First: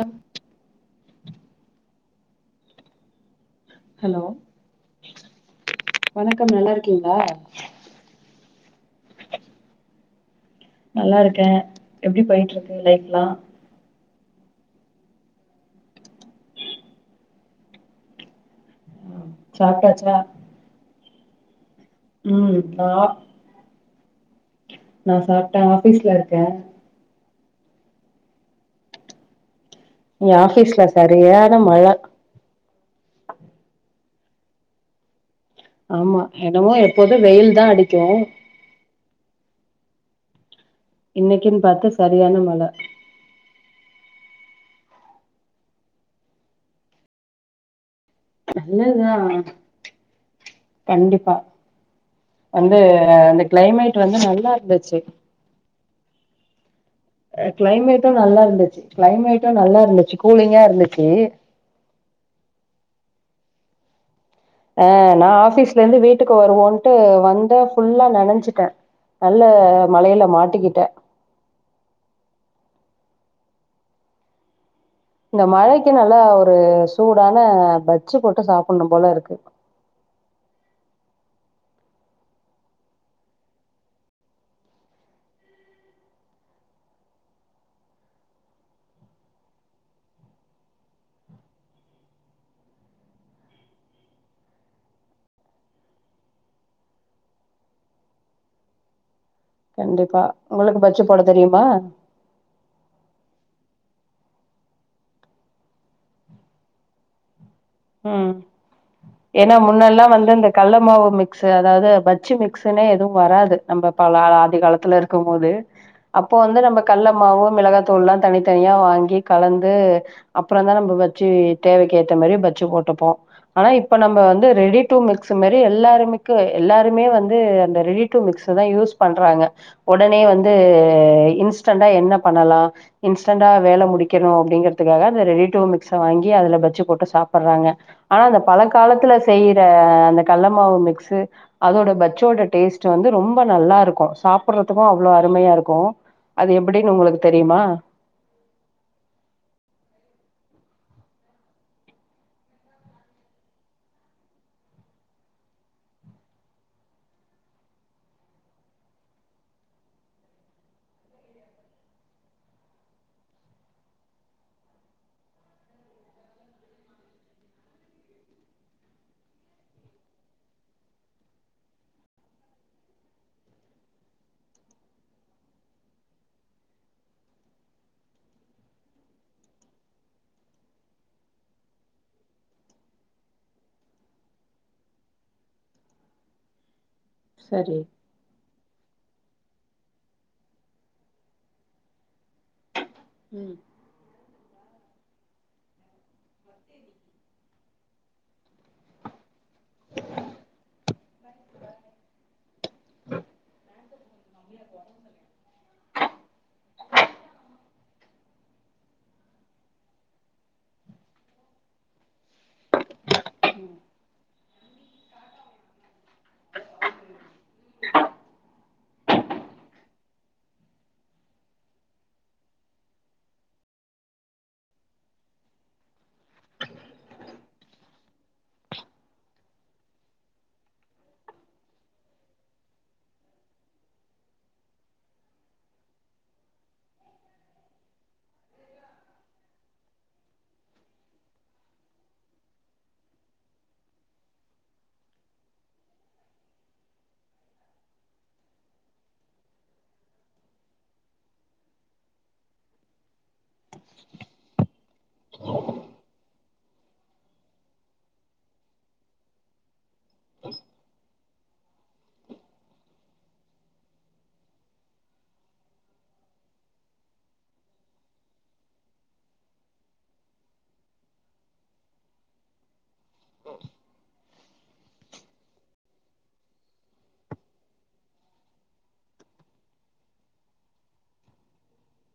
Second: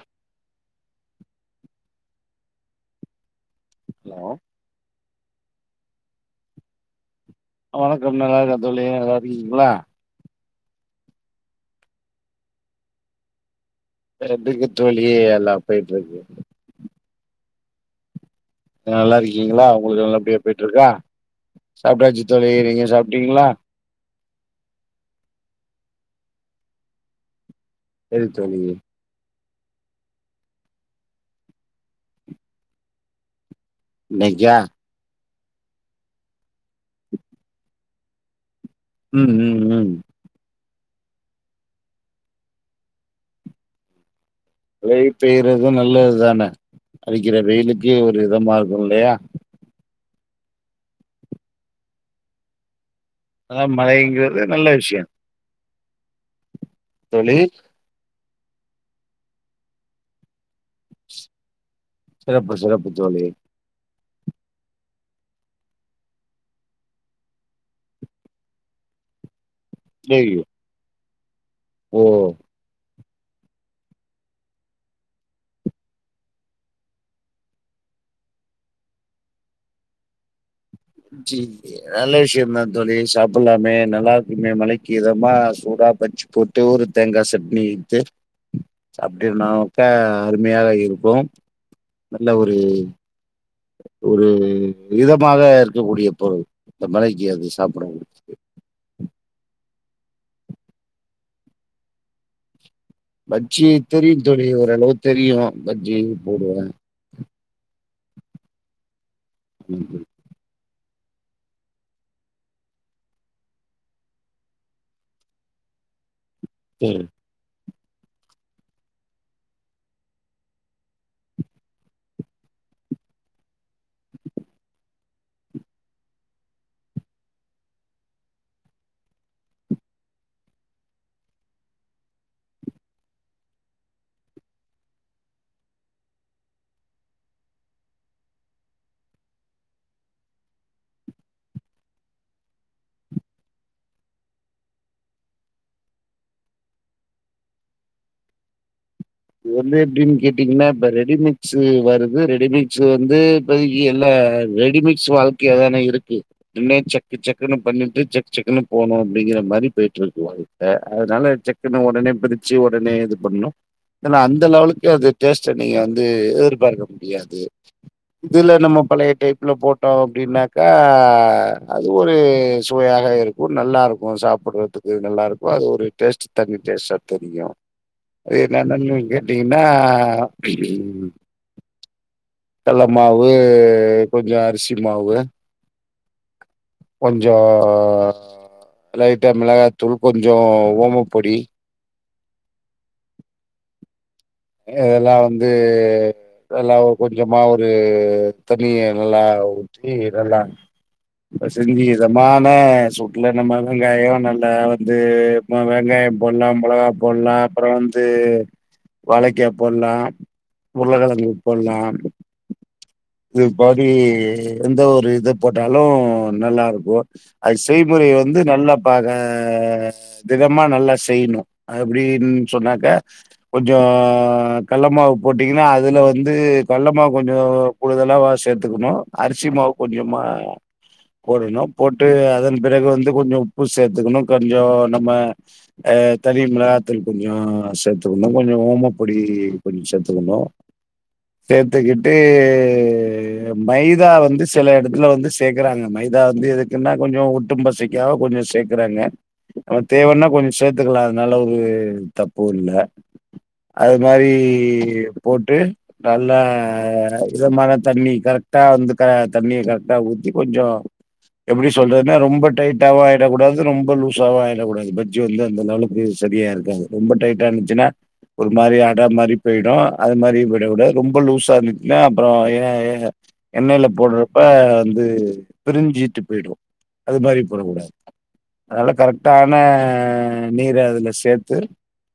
ஆ hello வணக்கம் நல்லா இருக்கீங்களா வணக்கம் நல்லா இருக்க தோழி நல்லா இருக்கீங்களா நல்லாருக்கே எப்டி போயிட்ருக்கு லைஃப்லா வேற எப்டிருக்கு தோழி எல்லா போயிட்ருக்கு நல்லா இருக்கீங்களா உங்களுக்கு சாப்ட்டாச்சா நல்லபடியா போயிட்ருக்கா சாப்ட்டாச்சு தோழி ம் நீங்க நா சாப்ட்டீங்களா நா சாப்ட்ட ஆஃபீஸ்ல இருக்க செரி தோழி இங்க ஆஃபீஸ்ல சரியான மழ இன்னைக்கா ஆமா என்னமோ எப்போது வெயில்தா அடிக்கும் ம் ம் ம் இன்னைக்கின்னு பாத்து சரியான மழ வெயில் பெய்றதும் நல்லதுதான அடிக்கிற வெயிலுக் இது ஒரு இதமா இருக்கும் நல்லதுதா இல்லையா கண்டிப்பா வந்து ஆ அந்த அதா கிளைமேட் வந்து மழைங்கிறது நல்லா நல்ல இருந்துச்சு விஷயோ தோழி ஆ கிளைமேட்டு நல்லா இருந்துச்சு கிளைமேட்டு நல்லா இருந்துச்சு கூலிங்கா இரு சிறப்பு சிறப்பு தோழி ஆ நா ஆஃபீஸ்லேருந்து வீட்டுக்கு வருவோன்ட்டு வந்த ஃபுல்லா நனஞ்சிட்ட ந நல்ல மழையில ஐயோ மாட்டிக்கிட்ட ஓ இந்த மழைக்கு நல்லா ஒரு சூடான பஜ்ஜி போட்டு சாப்புட்ணும் போல இருக்கு [inaudible] ஜி நல்ல விஷியம்தா தோழி சாப்புட்லாமே நல்லாருக்குமே மழைக்கு இதமா சூடா பஜ்ஜி போட்டு ஒரு தேங்கா சட்னி இத்து சாப்ட்டீர்னாக்க அருமையாக இருக்கும் நல்ல ஒரு ஒரு இதமாக இருக்கக்கூடிய பொருள் இந்த மழைக்கி அது சாப்புடறது [inaudible] கண்டிப்பா உங்களுக்கு பஜ்ஜி போடத் தெரியுமா பஜ்ஜியை தெரியு தோழி ஓரளவு தெரியு பஜ்ஜிய போடுவ ம் ஏன்னா முன்னெல்லா ம் வந்து இந்த கல்லமாவு மிக்ஸு அதாவது பஜ்ஜி மிக்ஸுன்னே எதுவு வராது நம்ப பல ஆதி காலத்துல இருக்கும் போது அப்போ வந்து நம்ம கல்லமாவு மிளகாத் தூள்லா தனித்தனியா வாங்கி கலந்து அப்புறந்தா நம்ப பஜ்ஜி தேவைக்கேத்த மாரி பஜ் ஜி போட்டுப்போ ஆனா இப்ப நம்ப வந்து ரெடி டூ மிக்ஸ் மாரி எல்லாருமிக்கு எல்லாருமே வந்து அந்த ரெடி டு மிக்ஸதா யூஸ் பண்றாங்க ஒடனே வந்து இன்ஸ்டன்டா என்ன பண்ணலா ஆ இன்ஸ்டன்டா வேல முடிக்கணு அப்டிங்கிறதுக்காக இந்த ரெடி டூ மிக்ஸ வாங்கி அதுல பஜ்ஜி போட்டு சாப் புறாங்க ஆனா அந்த பழங்காலத்துல செய்ற அந்த கல்ல மாவு மிக்ஸு அதோட பஜ்ஜோ டேஸ்ட் வந்து ரொம்ப நல்லா இருக்கு சாப்டறதுக்கு அவ்ளோ அருமையா இருக்கு அது எப்டின்னு உங்களுக்கு தெரியுமா இது வந்து எப்டின்னு கேட்டீங்ன்னா இப்ப ரெடிமிக்ஸ் வருது ரெடிமிக்ஸ் வந்து இப்பதக்கி எல்லா ரெடிமிக்ஸ் வாழ்க்கையாதான இருக்கு என்ன சக்கு சக்குன்னு பண்ணிட்டு சக் செக்ன்னு போனு அப்டிங்கற மாறி போயிட்டு இருக்கு வாழ்க்க அதனால செக்குன்ன ஒடனே பிரிச்சு ஒடனே இது பண்ணணு ஏன்னா அந்த லெவலுக்கு அது டேஸ்ட் நீங்க வந்து எதிர்பார்க்க முடியாது இதுல நம்ம பழைய டைப்ல போட்டோ அப்டின்னாக்கா அது ஒரு சுவ யாக இருக்கு நல்லா இருக்கு சாப்புடுறதுக்கு நல்லா இருக்கு அது ஒரு டேஸ்ட் தனி டேஸ்ட்டா தெரியு அது என்னனு நீங்க கேட்டீங்கன்னா கல்ல மாவு கொஞ்சோ அரிசி மாவு கொஞ்சோ சரி லைட்டா மிளகாத்தூள் கொஞ்சோ ஓமப்பொடி உம் இதெல்லா வந்து எல்லா ஒரு கொஞ்சமா ஒரு தனியா நல்லா ற்றி இதெல்லா செஞ்சு இதமான சூட்டுல நம்ம வெங்காயோ நல்லா வந்து வெங்கா காய போட்லா மொளகா போட்லா அப்பறோ வந்து வாழெக்கா போட்லா உருளக்கெழங்கு போட்லா இது படி எந்த ஒரு இது போட்டாலு நல்லா இருக்கு அது செய்முறை வந்து நல்லா ப திடமா நல்லா செய்ணு அது எப்டின்னு சொன்னாக்க கொஞ்சோ கல்ல மாவு போட்டிங்ன்னா அதுல வந்து கல்ல மாவு கொஞ்சோ கூடுதலாவ சேத்துக்கணு அரிசி மாவு கொஞ்சமா போடணு போட்டு அதன் பிறகு வந்து கொஞ்சோ உப்பு சேத்துக்கணு கொஞ்சோ நம்ம தனி மிளகாதூள் கொஞ்சோ சேத்துக்கணு கொஞ்சோ ஓமப்பொடி கொஞ்சோ சேத்துக்கணு சேத்துக்கிட்டு மைதா வந்து சில எடத்துல வந்து சேக்கறாங்க மைதா வந்து எதுக்குன்னா கொஞ்ச ஒட்டு பசைக்காக கொஞ்ச சேக்கறாங்க நம்ம தேவன்னா கொஞ்ச சேர்த்துக்கலா அதனால ஒரு தப்பு இல்ல அது மாரி போட்டு நல்லா இதமான தண்ணி கரெக்டா வந்து தண்ணிய கரெக்டா ஊத்தி கொஞ்சோ எப்டி சொல்றதுனா ரொம்ப டைட்டாவு ஆயிடக்கூடாது ரொம்ப லூஸாவு ஆயிடக்கூடாது பஜ்ஜி வந்து அந்த லெவல்க்கு சரியா இருக்காது ரொம்ப டைட்டா இருந்துச்சுன்னா ஒரு மாரி அட மாரி போயிடு அது மாரி விட விட ரொம்ப லூஸா இருந்துச்சுன்னா அப்றோ ஏ எண்ணெய்ல போட்ற அப்ப வந்து பிரிஞ்சிட்டு போயிடு அது மாரி போடகூடாது அதனால கரெக்டான நீர அதுல சேத்து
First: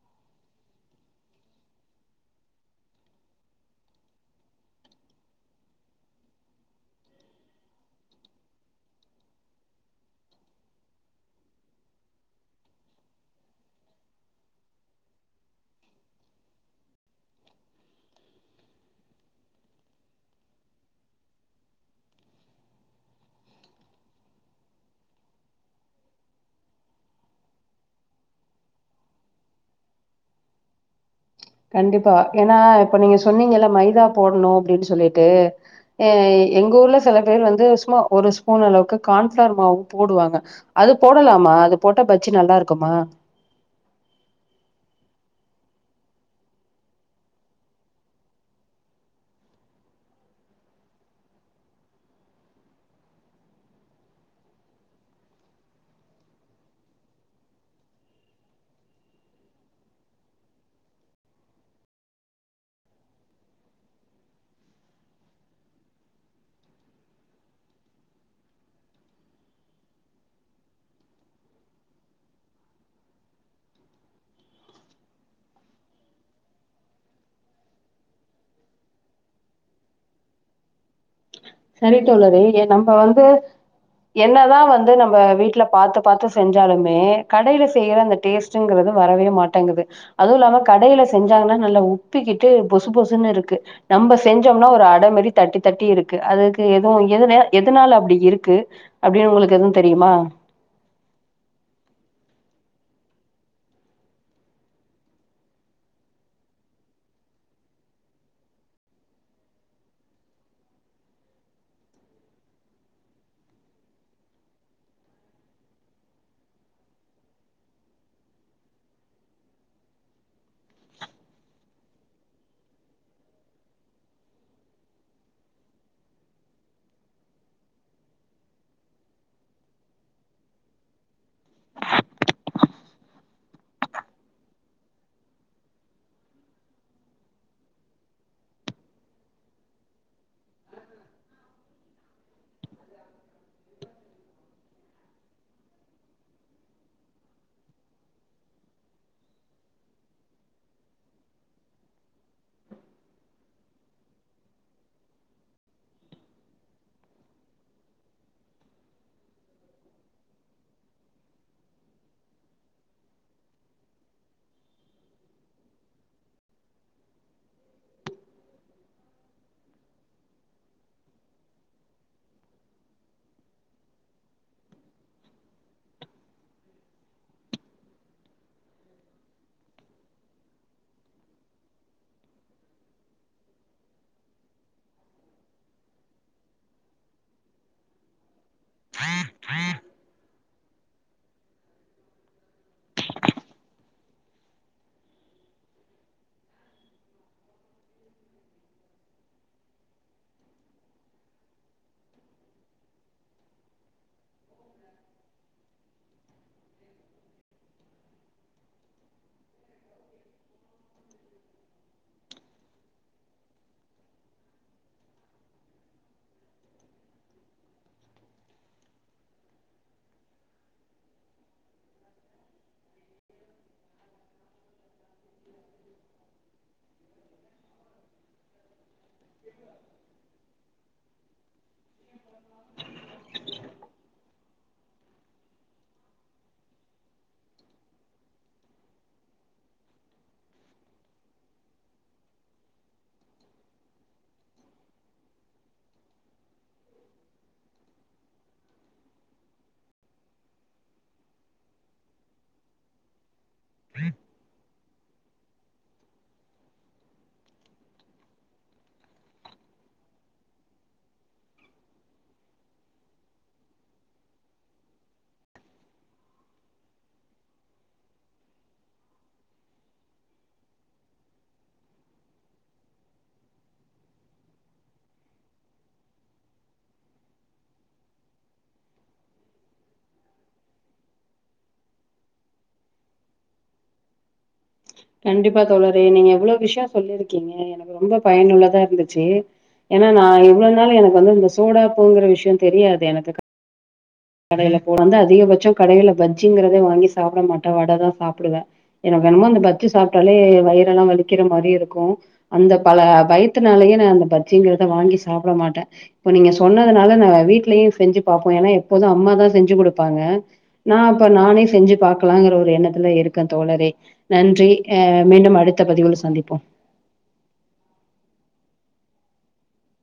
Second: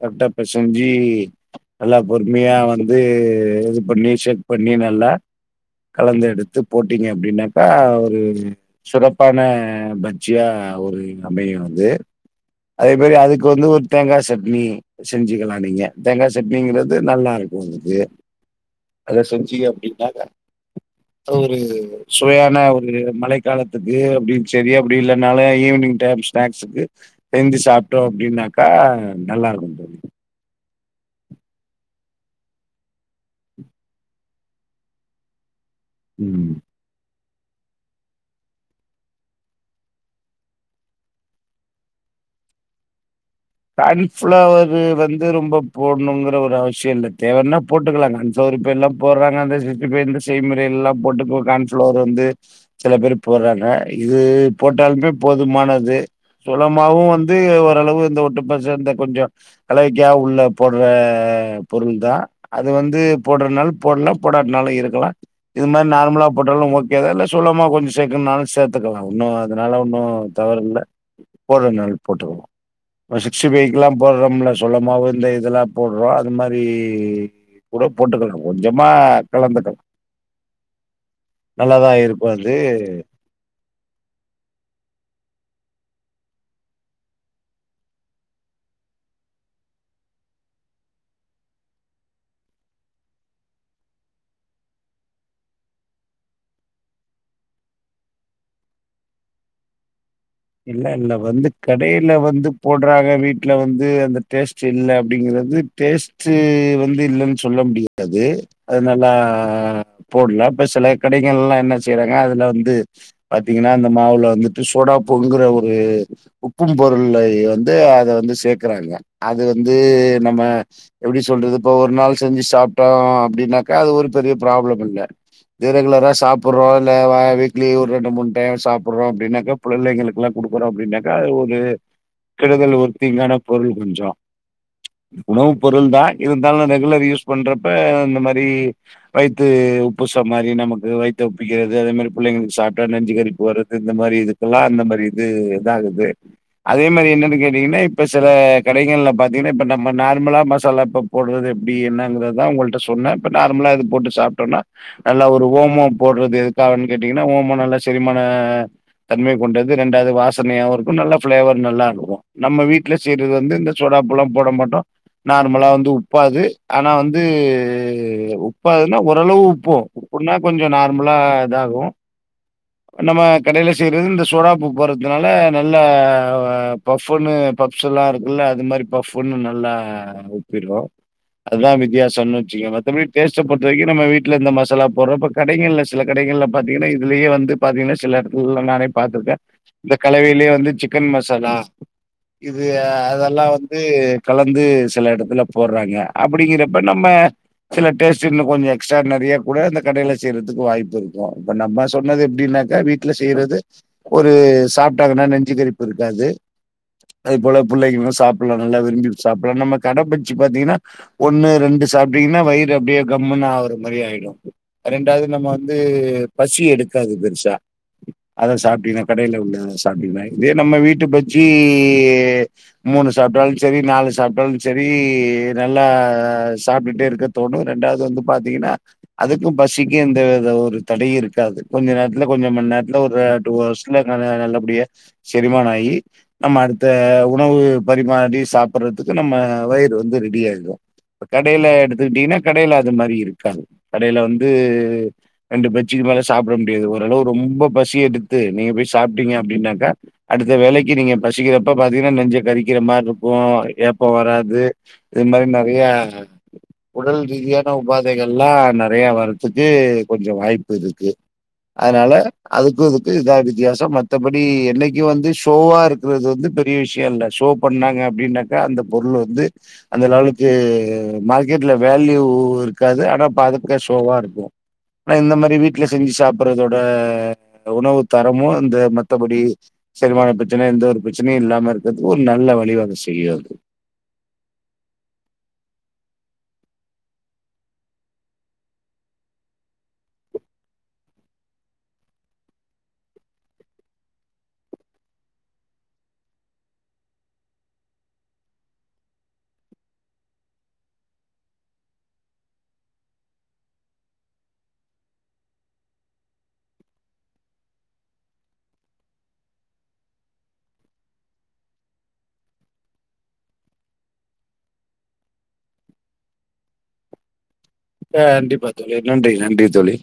கரெக்டா பெசஞ்சு நல்லா பொறுமையா வந்து இது பண்ணி செக் பண் நீ நல்லா கலந்து எடுத்து போட்டீங்க அப்டின்னாக்கா ஒரு சிறப்பான பஜ்ஜியா ஒரு அமையு அது அதே மாரி அதுக்கு வந்து ஒரு தேங்கா சட்னி செஞ்சுக்கலா நீங்க தேங்கா சட்னிங்றது நல்லா [unintelligible] அத செஞ்சிய அப்டின்னாக்க அது ஒரு சுவையான ஒரு மழை ஒரு காலத்துக்கு அப்டின்னு சரி அப்டி இல்லைனாலு ஈவினி டைம் ஸ்னாக்ஸுக்கு செஞ்சி சாப்ட்டோ அப்டின்னாக்கா நல்லா இருக்கு தோழி கண்டிப்பா ஏன்னா இப்ப நீங்க சொன்னீங்கல்ல மைதா போடணு அப்டின்னு சொல்லிட்டு அஹ் ம் எங்க ஊர்ல செல பேர் வந்து சும்மா ஒரு ஸ்பூன் அளவுக்கு கான்ஃப்ளார் மாவு போடுவாங்க அது போடலாமா அது போட்ட பச் நல்லா இருக்குமா கன்ஃப்ளவர்ரு வந்து ரொம்ப போடணுங்கிற ஒரு அவசியோ இல்ல தேவன்னா போட்டுக்கலா கன்ஃப்ளவ இப்ப எல்லா போடறாங்க அந்த சிக்ஸ்டிஃபை ந்து செய்முறை எல்லா போட்டு கான்ஃப்ளவர் வந்து சில பேர் போடுறா [unintelligible] இது போட்டாலுமே போதுமானது சோலமாவு வந்து ஓரளவு இந்த ஒட்டு ந்த சேந்த கொஞ்சு கலைவிக்கா உள்ள போடுற பொருள் தா அது வந்து போடு ன்னாலு போடலா போடாட்னாலு இருக்கலா இது மார் நார்மலா போட்டாலு ஓகேதா இல்ல சோளமாவ் கொஞ் சேக்குன்னாலு சேத்துக்கலா ஒன்னு அதனால ஒன்னு தவறு இல்ல போட்றத்னாலு போட்டுக்கிலா அ சிக்ஸி ஃபைகில்லா போடுறோம்ல சோளமாவு இந்த இதெல்லா போடுறோ அது மாரி கூட போட்டுக்கலா கொஞ்சமா கலந்துக்கலா செரி தோழரே எ நம்ம வந்து என்னதா வந்து நம்ப வீட்ல பாத்து பாத்து செஞ்சாலுமே கடையில செய்யற அந்த டேஸ்ட்ங்கிறது வரவே மாட்டங்குது அதுவு இல்லாம கடையில செஞ்சாங்கன்னா நல்லா உப்பிக்கிட்டு பொசு பொசுன்னிருக்கு நம்ப செஞ்சோம்னா ஒரு அட மாரி தட்டி தட்டி இருக் கு அதுக்கு எதுவு எதுனே எதனால அப்டி இருக்கு அப்டின் உங்குளுக்கு எதுவு தெரியுமா இல்ல இல்ல வந்து கடையில வந்து போடுறாங்க வீட்ல வந்து அந்த டேஸ்ட் இல்ல அப்டிங் கற்து டேஸ்டு வந்து இல்ன்னு சொல்ல முடியாது அது நல்லா போட் லா இப்ப செல கடைகங்கெல்வா என்ன செய்யறாங்க அதுல வந்து பாத்தீங்கன்னா அந்த மாவுல வந்துட்டு சோடா உப்புங்குற ஒரு உப்பும் பொருளை வந்து அத வந்து சேக்குறாங்க அது வந்து எ நம்ப எப்டி சொல்றது இப்ப ஒரு நாள் செஞ்சு சாப்ட்டோ அப்டின்னாக்கா அது ஒரு பெரிய ப்ராப்ளம் இல்ல இதே ரெகுலரா சாப்புற்றோ இல்ல வ வீக்லி ஒரு ரெண்டு மூண் டைம் சாப்புற்றோ அப்டின்னாக்கா பிள்ளைங்களுக்குல்லா குடுக்குறோ அப்டின்னாக்கா அது ஒரு கெடுதல் ஒரு தீங்கான பொருள் கொஞ்சோ உணவு பொருள் தா இருந்தாலு ரெகுலர் யூஸ் பண்றப்ப இந்த மாரி வய்த்து உப்புச மாரி நமக்கு வய்த்த உப்பிக்கிறது அதே மாரி புள்ளைங்களுக் சாப்டா நெஞ்சு கரிப்பு வரற்து இந்த மாரி இ தெல்லா அந்த மாரி இது இதாகுது அதே மாரி என்னன்டு கேட்டீங்கன்னா இப்ப சில கடைங்கள்ல பாத்தீங்ன்னா இப்ப நம்ம நார்மலா மசாலா இப்ப போட்றது எப்டி என்னாங்கிறதா உங்கள்ட்ட சொன்ன நார்மலா இது போட்டு சாப்ட்டோனா நல்லா ஒரு ஓமோ போட்றது எத்காகன்னு கேட்டீங்கன்னா ஓமோ நல்லா செரிமான தன்மை கொண்டது ரெண்டாவ்து வாசனையாவு இருக்கு நல்லா ஃப்ளேவர் நல்லா இருக்கு நம்ம வீட்ல செய்றது வந்து இந்த சோடா உப்பெல்லா போட மாட்டோ நார்மலா வந்து உப்பாது ஆனா வந்து உப்பாதுன்னா ஓரளவு உப்பு புட்னா கொஞ்சோ நார்மலா இதாகு நம்ம கடைல சில பேர் இந்த சோடா உப்பு போட்றதுனால நல்ல பஃபுன்னு பப்ஸெல்லா இருக்குல்ல அது மா பஃப்புன்னு நல்லா உப்பிரு அத்தா வித்யாசோன் வச்சுங்க மத்தபடி டேஸ்ட்ட பொறுத்த வரிக்கு நம்ம வீட்ல இந்த மசாலா போட்றோ இப்ப கடைங்கெல்ல சில கடை ங்கெல்ல பாத்தீங்கன்னா இதுலியே வந்து பாத்தீங்ன்னா சில எடத் துல்ல நானே பாத்துருக்கே இந்த கலவைலே வந்து சிக்கன் மசாலா இது அதெல்லா வந்து கலந்து சில எடத்துல போடுறாங்க அப்படிங்கிறப்ப நம்ம சில டேஸ்ட் இன்னு கொஞ்சோ எக்ஸ்ட்ரா நெறிய கூட அந்த கடையில செய்யற்துக்கு வாய்ப்பிருக்கு இப்ப நம்ம சொன்னது எப்டின்னாக்கா வீட் த செய்யுறது ஒரு சாப்ட்டாங்கனா நெஞ்சு கரிப்பிருக்காது அது போல புள்ளைகிளு சாப்பில்லா நல்லா விரும்பி சாப்பில்லா நம்ம கட பஜ்ஜி பாத்தீங்கனா ஒண்ணு ரெண்டு சாப்டிங்கினா வயிறு அப்டே கம்முனு ஆவுற மாரி ஆய்டு ரெண்டாவது நம்ம வந்து பசி எடு க்காது பெருசா அதாவ்து சாப்ட்டீங்ன கடைல உள்ளத சாப்ட்டீங்கனா இதே நம்ம வீட்டு பஜ்ஜி மூணு சாப் ட்டாலு செரி நாலு சாப்ட்டாலு செரி நல்லா சாப்டுட்டே இருக்க தோணு ரெண்டாவ்து வந்து பா த்தீங்கன்னா அதுக்கு பசிக்கு எந்த த ஒரு தடையுருக்காது கொஞ்ச நேர்த்துல கொஞ்ச மண் நேர் த்துல ஒரு டூ அவ்ர்ஸ்ல ந ந நல்லபடியா செரிமானாயி நம்ம அடுத்த உணவு பரிமாறி சாப்பிறதுக்கு நம்ம வயி று வந்து ரெடி ஆயிடு இப்ப கடையில எடுத்துக்கிட்டீங்கனா கடையில அது மாரி இருக்காது கடையில வந்து ரெண்டு பஜ்ஜி மேல சாப்புட முடியாது ஓரளவு ரொம்போ பசி எடுத்து நீங்க போய் சாப்ட்டீங்க அப்டினாக்கா அடுத்த வேலைக்கு நீங்க பசிக்கிறப்ப பாத்தீங்ன நெஞ்ச கறிக் கிறமாருக்கு ஏப்போ வராது இது மாரி நெறிய உடல் ரீதியான உபாதைகள்லா நெறைய வரத்துக்கு கொஞ்சோ வாய்ப்பிருக்கு அதனால அதுக்கு அதுக்கு இதா வித்தியாசம் மத்தபடி என்னைக்கும் வந்து ஷோவா இருக்கறது வந்து பெரிய விஷ்ய இல்ல ஷோ பண்ணாங்க அப்டின்னாக்க அந்த பொருளு வந்து அந்த லெவலுக்கு மார்கெட்ல வேல்யூ இருக்காது ஆனா பாதுக்க ஷோவா இருக்கும் ஆனா இந்த மாரி வீட்ல செஞ்சு சாப்புறதோட உணவுத்தரமு இந்த மத்தபடி செரிமான பிரச்சன எந்தவொரு பிரச்சனையு இல்லாம இருக்கறது ஒரு ந ல்ல வழி க்ஷவக செய்யு அது கண்டிப்பா தோழரே நீங்க எவ்வளோ விஷ்ய சொல்லிருக்கீங்க எனக்கு ரொம்ப பயனுள்ளதா இருந்துச்சு ஏன்னா நா இவ்ளோ நாளு எனக்கு வந்து இந்த சோடாப்புங்கிற விஷ்ய தெரியாது எனக்கு கடையில போறது அதிகபட்ச கடையில பஜ்ஜிங்கிறதே வாங்கி சாப்டமாட்ட வடதா சாப்புடுவ எனக்கு என்னமோ அந்த பஜ்ஜி சாப்ட்டாலே வயிறெல்லா வலிக்கிற மாரி இருக்கும் அந்த பல பயத்துனால யே நா அந்த பஜ்ஜிங்கிறத வாங்கி சாப்புடமாட்ட இப்ப நீங்க சொன்னதுனால நா வீட்டலயு செஞ்சு பாப்போம் ஏனா எப் போது அம்மாதா செஞ்சு குடுப்பாங்க நா அப்ப நானே செஞ்சு பாகக்கலாங்கிற ஒரு எண்ணத்துல இருக்க தோழரே நன்றி ஆ மீண்டும் அடுத்த பதிவுல சந்திப்போ ஆ கண்டிப்பா தோழி நன்றி நன்றி தோழி